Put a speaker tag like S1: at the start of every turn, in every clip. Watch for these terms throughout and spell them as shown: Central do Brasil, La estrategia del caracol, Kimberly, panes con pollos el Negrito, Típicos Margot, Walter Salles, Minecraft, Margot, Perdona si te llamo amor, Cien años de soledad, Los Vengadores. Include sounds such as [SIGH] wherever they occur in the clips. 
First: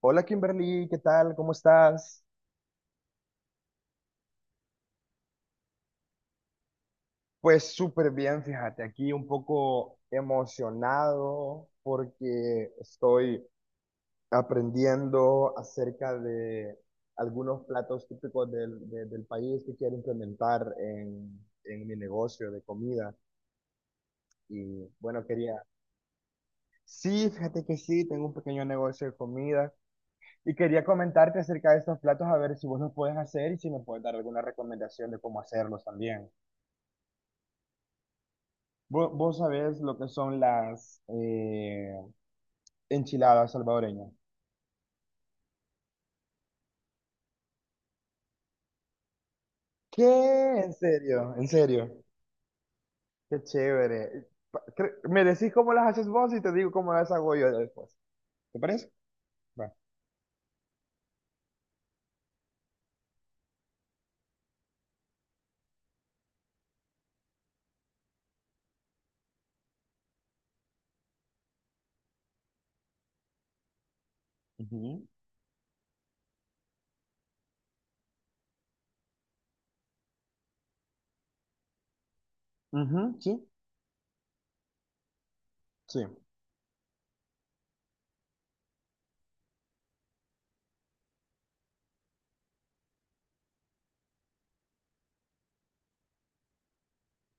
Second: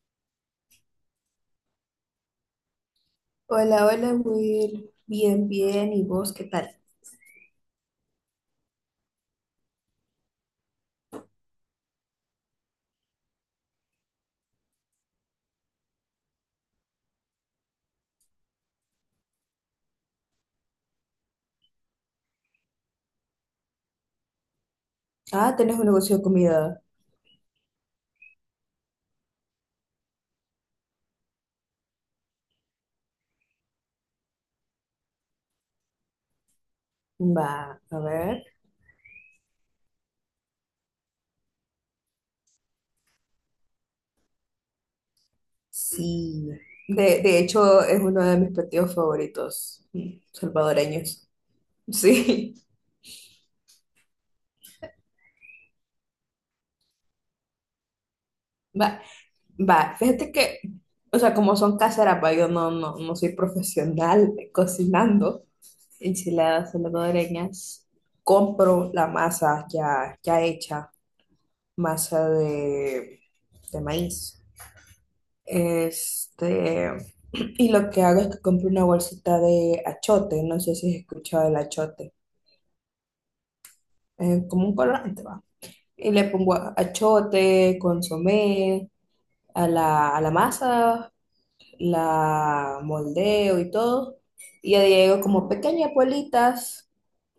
S1: Hola Kimberly, ¿qué tal? ¿Cómo estás?
S2: Hola, hola, Will. Bien, bien. ¿Y vos qué tal?
S1: Pues súper bien, fíjate, aquí un poco emocionado porque estoy aprendiendo acerca de algunos platos típicos del país que quiero implementar en mi negocio de comida. Y bueno, quería...
S2: Ah, tenés un negocio de comida.
S1: Sí, fíjate que sí, tengo un pequeño negocio de comida y quería comentarte acerca de estos platos a ver si vos los puedes hacer y si me puedes dar alguna recomendación de cómo hacerlos también.
S2: Va, a ver.
S1: Vos, sabés lo que son las enchiladas salvadoreñas.
S2: Sí. De hecho, es uno de mis platillos favoritos
S1: ¿Qué? ¿En
S2: salvadoreños.
S1: serio? ¿En serio?
S2: Sí.
S1: Qué chévere. Me decís cómo las haces vos y te digo cómo las hago yo después. ¿Te
S2: [LAUGHS]
S1: parece?
S2: Va,
S1: Va.
S2: va. Fíjate que, o sea, como son caseras, va, yo no soy profesional cocinando enchiladas salvadoreñas. Compro la masa ya hecha, masa de maíz.
S1: Ujú.
S2: Este. Y lo que hago es que compro una bolsita de achote, no sé si has escuchado el achote,
S1: Ujú, sí,
S2: es como un colorante, va.
S1: sí.
S2: Y le pongo achote, consomé, a la masa, la moldeo y todo. Y ya llego como pequeñas bolitas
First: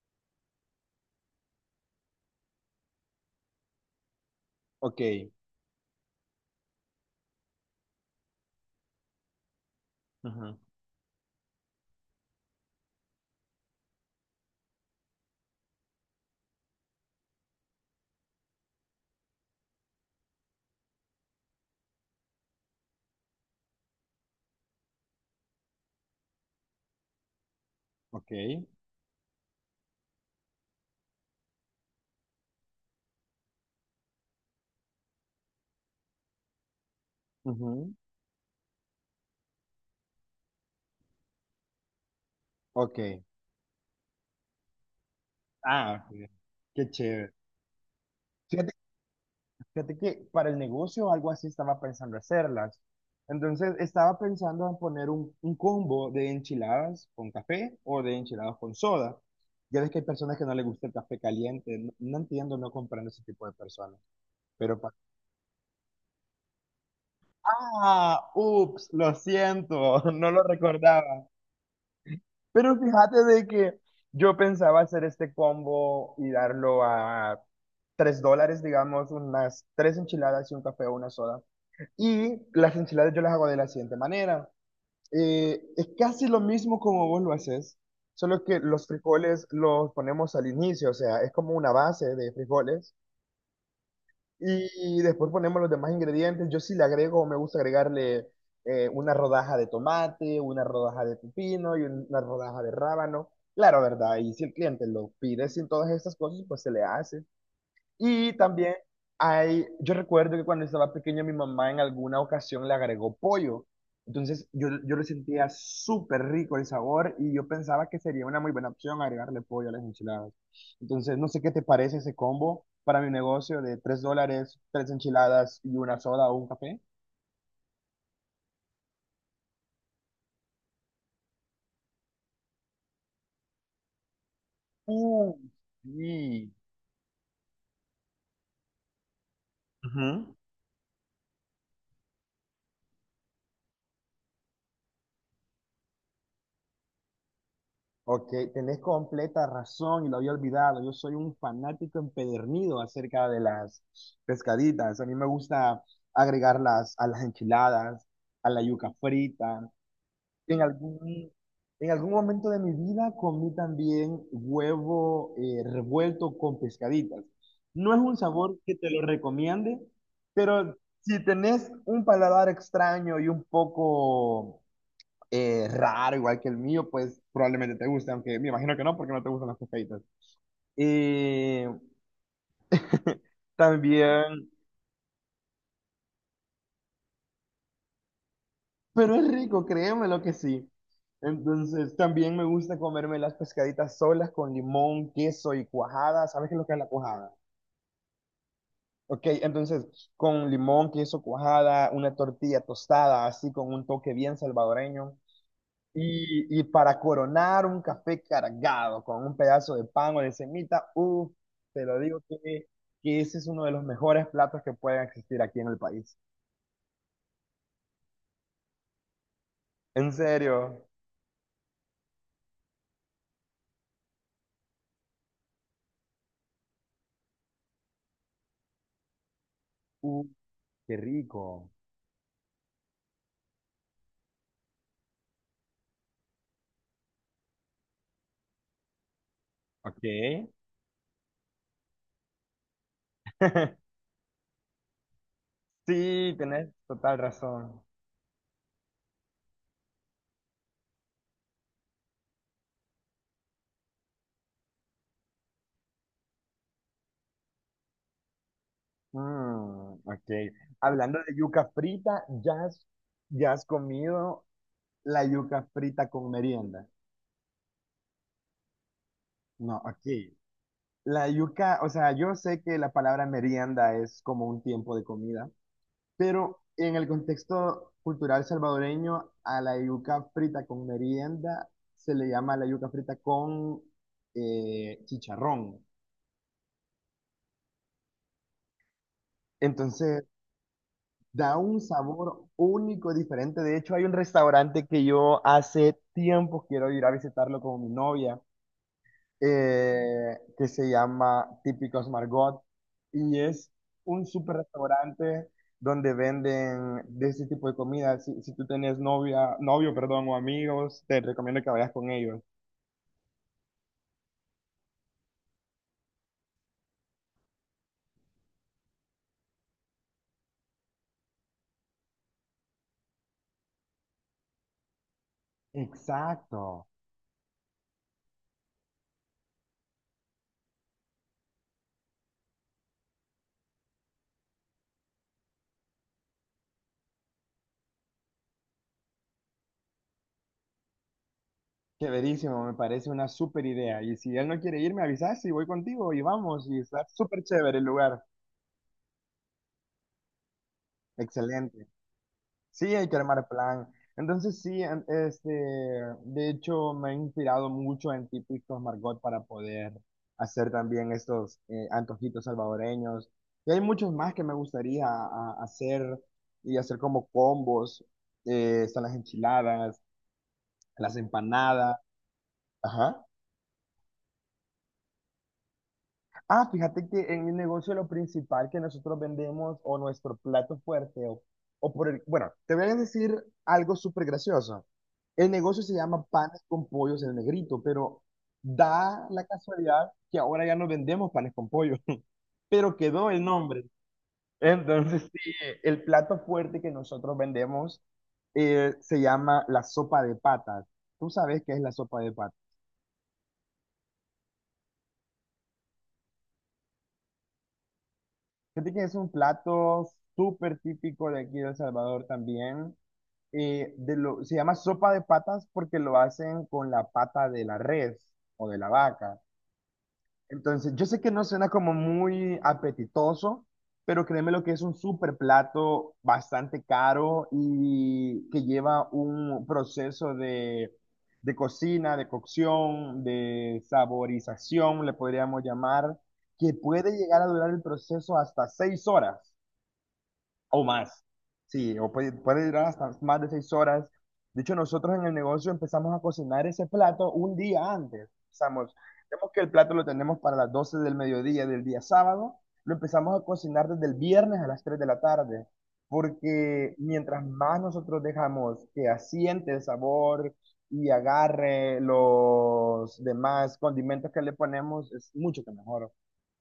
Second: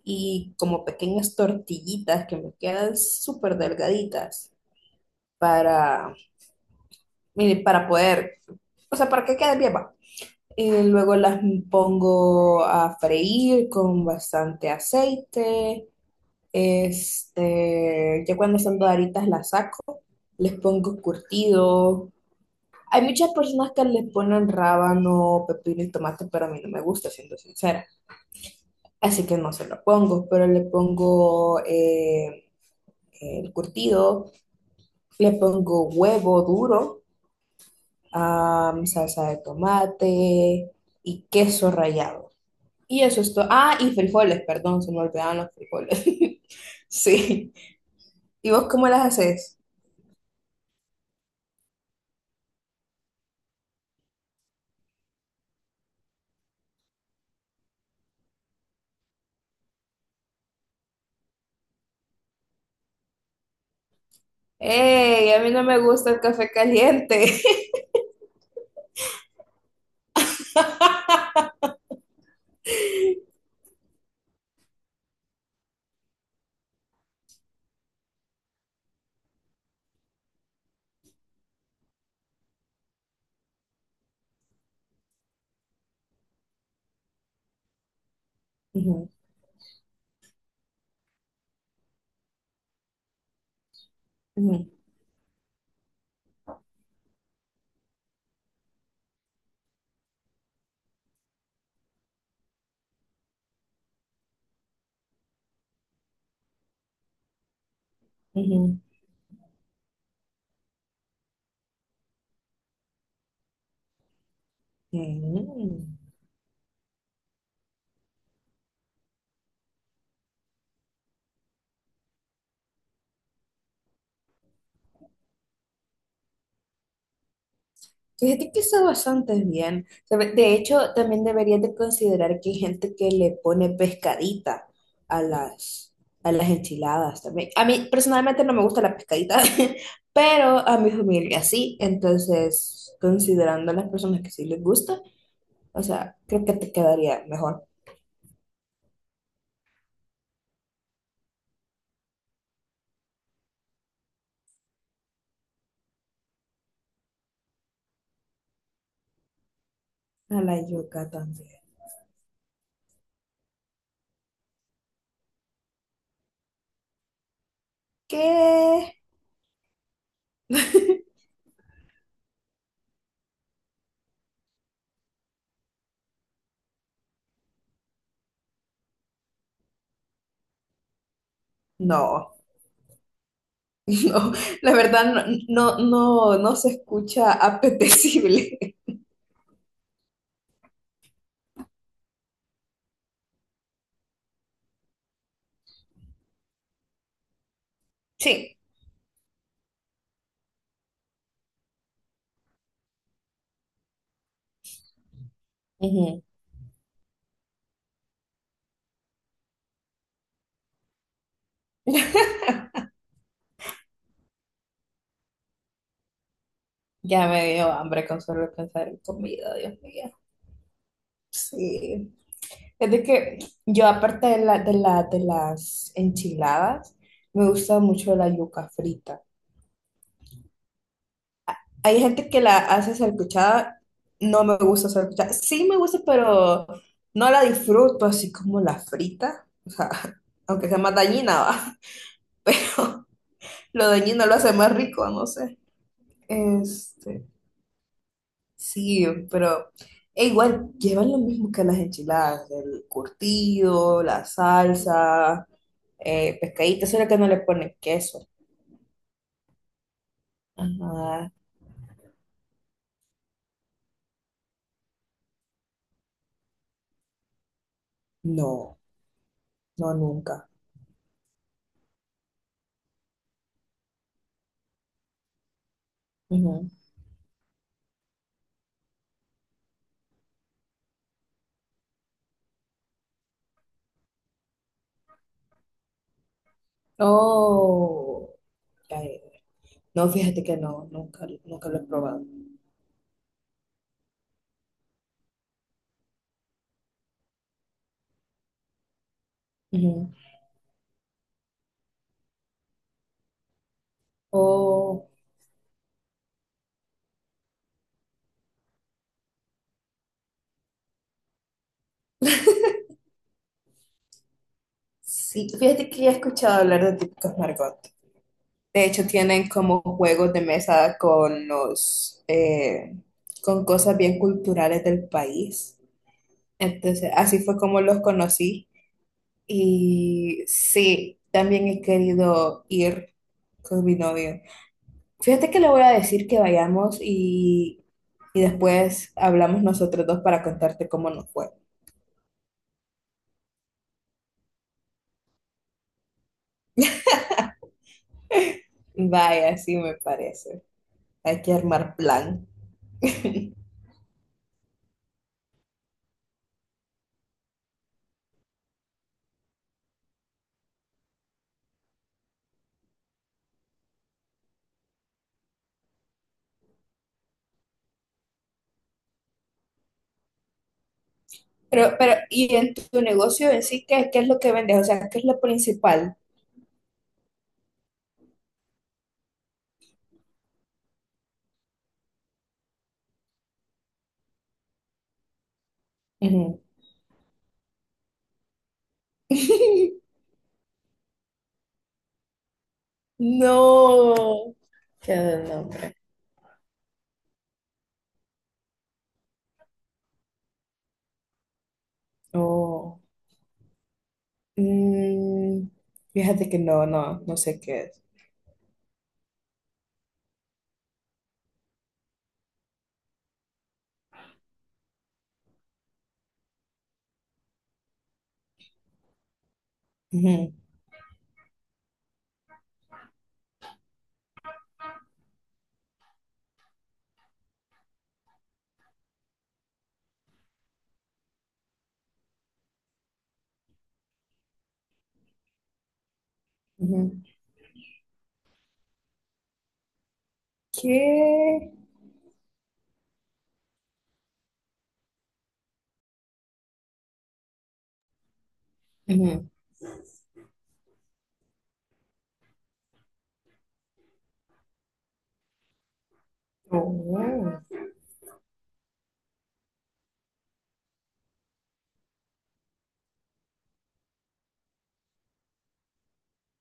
S2: y como pequeñas tortillitas que me quedan súper delgaditas
S1: Ok.
S2: para, mire, para poder, o sea, para que quede bien, va.
S1: Ujú.
S2: Luego las pongo a freír con bastante aceite. Este, ya cuando están doraditas las saco, les pongo curtido. Hay muchas personas que les ponen rábano, pepino y tomate, pero a mí no me gusta, siendo sincera.
S1: Ok,
S2: Así que no se lo pongo, pero le pongo el curtido, le pongo huevo duro,
S1: ujú,
S2: ah, salsa de tomate y queso rallado.
S1: ok.
S2: Y eso es todo. Ah, y frijoles, perdón, se me olvidaban los frijoles.
S1: Ah, ok,
S2: [LAUGHS]
S1: qué chévere.
S2: Sí. ¿Y vos
S1: Fíjate,
S2: cómo las haces?
S1: fíjate que para el negocio algo así estaba pensando hacerlas. Entonces estaba pensando en poner un combo de enchiladas con café o de enchiladas con soda. Ya ves que hay personas que no les gusta el café caliente. No, no entiendo, no comprendo ese tipo de personas. Pero para...
S2: ¡Ey! A mí no me gusta el café caliente. [LAUGHS]
S1: Ah, ups, lo siento, [LAUGHS] no lo recordaba. Pero fíjate de que yo pensaba hacer este combo y darlo a $3, digamos, unas tres enchiladas y un café o una soda. Y las enchiladas yo las hago de la siguiente manera. Es casi lo mismo como vos lo haces, solo que los
S2: Ujú,
S1: frijoles los ponemos al inicio, o sea, es como una base de frijoles
S2: ujú,
S1: y después ponemos los demás ingredientes. Yo sí le agrego, me gusta agregarle una rodaja de tomate, una rodaja de pepino y una rodaja de rábano. Claro, ¿verdad? Y si el cliente lo pide sin todas estas cosas, pues se le hace. Y también
S2: ujú.
S1: hay, yo recuerdo que cuando estaba pequeño mi mamá en alguna ocasión le agregó pollo. Entonces yo lo sentía
S2: Mm.
S1: súper rico el sabor y yo pensaba que sería una muy buena opción agregarle pollo a las enchiladas. Entonces no sé qué te parece ese combo para mi negocio de $3, tres enchiladas y una soda o un café.
S2: Fíjate que está bastante bien. Se ve. De hecho, también deberías de considerar que hay gente que le pone pescadita a
S1: Uh,
S2: las, a las
S1: sí.
S2: enchiladas también. A mí personalmente no me gusta la pescadita, [LAUGHS]
S1: Ujú.
S2: pero a mi familia sí. Entonces, considerando a las personas que sí les gusta, o sea, creo que te quedaría mejor.
S1: Ok, tenés completa razón y lo había olvidado. Yo soy un fanático empedernido acerca de las pescaditas. A mí me gusta agregarlas a las enchiladas, a la yuca frita.
S2: A la
S1: En
S2: yuca
S1: algún,
S2: también.
S1: en algún momento de mi vida comí también huevo revuelto con pescaditas. No es un sabor que te
S2: ¿Qué?
S1: lo recomiende, pero si tenés un paladar extraño y un poco raro, igual que el mío, pues probablemente te guste, aunque me imagino que no, porque no te gustan las cocaitas. Y
S2: No,
S1: [LAUGHS]
S2: [LAUGHS] no,
S1: también,
S2: la verdad no se escucha apetecible. [LAUGHS]
S1: pero es rico, créeme lo que sí. Entonces, también me gusta comerme las pescaditas solas con limón, queso y cuajada. ¿Sabes qué es lo que es la cuajada?
S2: Sí.
S1: Ok, entonces, con limón, queso, cuajada, una tortilla tostada, así con un toque bien salvadoreño.
S2: Ujú.
S1: Y para coronar un café cargado con un pedazo de pan o de semita, uff, te lo digo
S2: [LAUGHS]
S1: que ese es uno de los mejores platos que pueden existir aquí en el país.
S2: Ya me dio hambre con solo pensar en comida, Dios
S1: En
S2: mío.
S1: serio,
S2: Sí. Es de que yo, aparte de las enchiladas, me gusta mucho la yuca frita.
S1: uff, qué rico.
S2: Hay gente que la hace salcuchada, no me gusta salcuchada. Sí me gusta, pero no la disfruto así como la frita. O sea,
S1: Ok.
S2: [LAUGHS] aunque sea más dañina, va. [LAUGHS] Pero lo
S1: [LAUGHS]
S2: dañino lo hace más rico, no sé.
S1: Sí, tenés total
S2: Este,
S1: razón.
S2: sí, pero e igual llevan lo mismo que las enchiladas, el curtido, la salsa, pescadito, solo que no le ponen queso.
S1: Mm, ok. Hablando
S2: Ajá.
S1: de yuca frita, ¿ya has comido la yuca frita con merienda?
S2: No,
S1: No,
S2: no,
S1: ok.
S2: nunca.
S1: La yuca, o sea, yo sé que la palabra merienda es como un tiempo de comida, pero
S2: Ujú.
S1: en el contexto cultural salvadoreño, a la yuca frita con merienda se le llama la yuca frita con chicharrón.
S2: Oh, ay, no,
S1: Entonces,
S2: fíjate que no,
S1: da
S2: nunca lo
S1: un
S2: he probado.
S1: sabor único, diferente. De hecho, hay un restaurante que yo hace tiempo quiero ir a visitarlo con mi novia
S2: Ujú.
S1: que se llama Típicos Margot y es un super
S2: Oh,
S1: restaurante donde venden de ese tipo de comida. Si, si tú tenés novia, novio, perdón, o amigos, te recomiendo que vayas con ellos.
S2: sí, fíjate que ya he escuchado hablar de típicos Margot. De hecho, tienen como juegos de mesa con con cosas bien culturales del país.
S1: Exacto.
S2: Entonces, así fue como los conocí. Y sí, también he querido ir con mi novio. Fíjate que le voy a decir que y después hablamos nosotros dos para contarte cómo nos fue.
S1: Chéverísimo, me parece una super idea. Y si él no quiere ir, me avisas y voy contigo y vamos. Y está súper chévere el lugar.
S2: Vaya, sí me parece. Hay que
S1: Excelente.
S2: armar plan.
S1: Sí, hay que armar
S2: [LAUGHS]
S1: plan. Entonces sí, este, de hecho me he inspirado mucho en típicos Margot para poder hacer también estos antojitos salvadoreños. Y hay muchos más que me gustaría hacer y hacer como combos. Están las enchiladas, las
S2: Pero,
S1: empanadas.
S2: pero, ¿y en tu
S1: Ajá.
S2: negocio en sí qué es lo que vendes? O sea, ¿qué es lo principal?
S1: Ah, fíjate que en el negocio lo principal que nosotros vendemos o nuestro plato fuerte o por el, bueno, te voy a decir algo súper gracioso. El negocio se llama panes
S2: Ujú.
S1: con pollos el Negrito, pero da la casualidad
S2: [LAUGHS]
S1: que ahora ya no vendemos panes con pollo, [LAUGHS] pero quedó el nombre.
S2: No. Qué
S1: Entonces,
S2: del
S1: sí,
S2: nombre.
S1: el plato fuerte que nosotros vendemos se llama la sopa de patas. ¿Tú sabes qué es la sopa de patas?
S2: Oh. Mm, fíjate que no, no sé qué es.
S1: Fíjate que es un plato súper típico de aquí de El Salvador también. Se llama sopa de patas porque lo hacen con la pata de la res o de la vaca.
S2: Ujú,
S1: Entonces, yo sé que no suena como muy apetitoso, pero créeme lo que es un súper plato bastante caro y que lleva un proceso de cocina, de cocción, de saborización, le podríamos llamar, que puede
S2: ujú.
S1: llegar a durar el proceso hasta 6 horas o más.
S2: ¿Qué?
S1: Sí, o puede, puede durar hasta más de 6 horas. De hecho, nosotros en el negocio empezamos a cocinar ese plato un día antes. Empezamos,
S2: Ujú.
S1: vemos que el plato lo tenemos para las 12 del mediodía del día sábado, lo empezamos a cocinar desde el viernes a las 3 de la tarde,
S2: Oh,
S1: porque mientras
S2: wow.
S1: más nosotros dejamos que asiente el sabor y agarre los demás condimentos que le ponemos, es mucho que mejor.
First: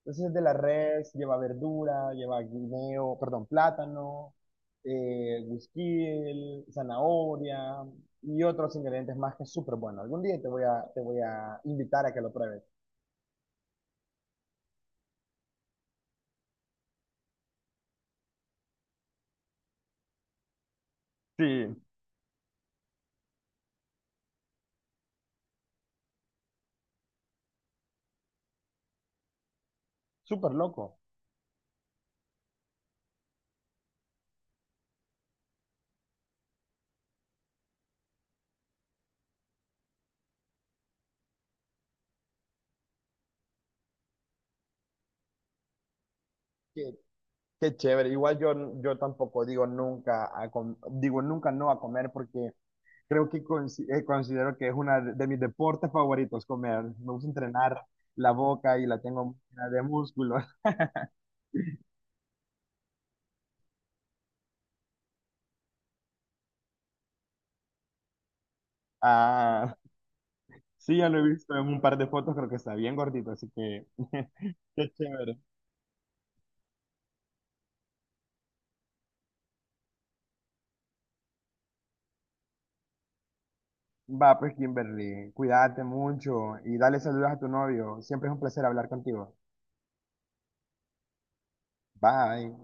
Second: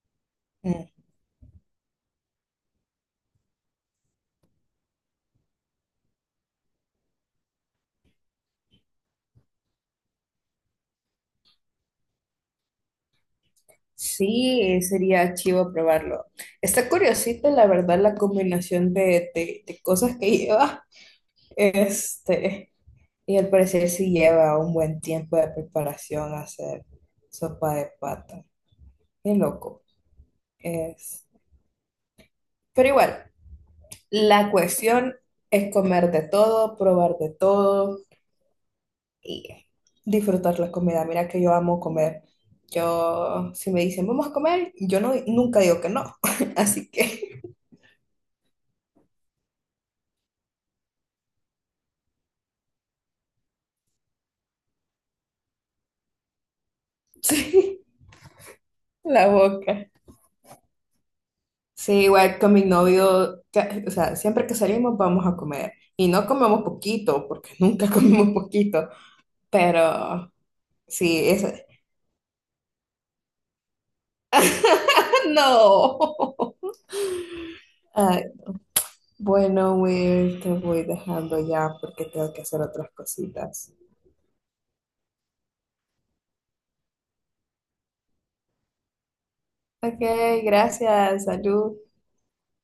S1: Entonces es de la
S2: Mm.
S1: res, lleva verdura, lleva guineo, perdón, plátano, güisquil, zanahoria y otros ingredientes más que es súper bueno. Algún día te voy a invitar a que lo pruebes.
S2: Sí, sería chivo probarlo. Está curiosita, la verdad, la combinación de cosas que [LAUGHS] lleva.
S1: Sí,
S2: Este, y al parecer sí lleva un buen tiempo de preparación hacer sopa de pata. Qué loco.
S1: súper loco.
S2: Es. Pero igual, la cuestión es comer de todo, probar de todo. Y disfrutar la comida. Mira que yo amo comer. Yo, si me dicen, vamos a comer, yo no, nunca digo que no. [LAUGHS]
S1: Qué,
S2: Así que,
S1: qué chévere. Igual yo, yo tampoco digo nunca, digo nunca no a comer porque creo que considero que es una de mis deportes favoritos comer. Me gusta
S2: [LAUGHS] sí,
S1: entrenar la boca y la
S2: la
S1: tengo llena de
S2: boca.
S1: músculo. [LAUGHS]
S2: Sí, igual con mi novio, o sea, siempre que salimos vamos a comer. Y no comemos poquito, porque nunca [LAUGHS] comemos poquito.
S1: Ah,
S2: Pero,
S1: sí, ya lo he
S2: sí, es...
S1: visto en
S2: [LAUGHS]
S1: un par de fotos, creo que está bien gordito, así que [LAUGHS] qué chévere.
S2: No. Ay, bueno, Will, te voy dejando ya porque tengo que hacer otras cositas.
S1: Va, pues Kimberly, cuídate mucho y dale saludos a tu novio. Siempre es un placer hablar contigo.
S2: Ok, gracias, salud.
S1: Bye.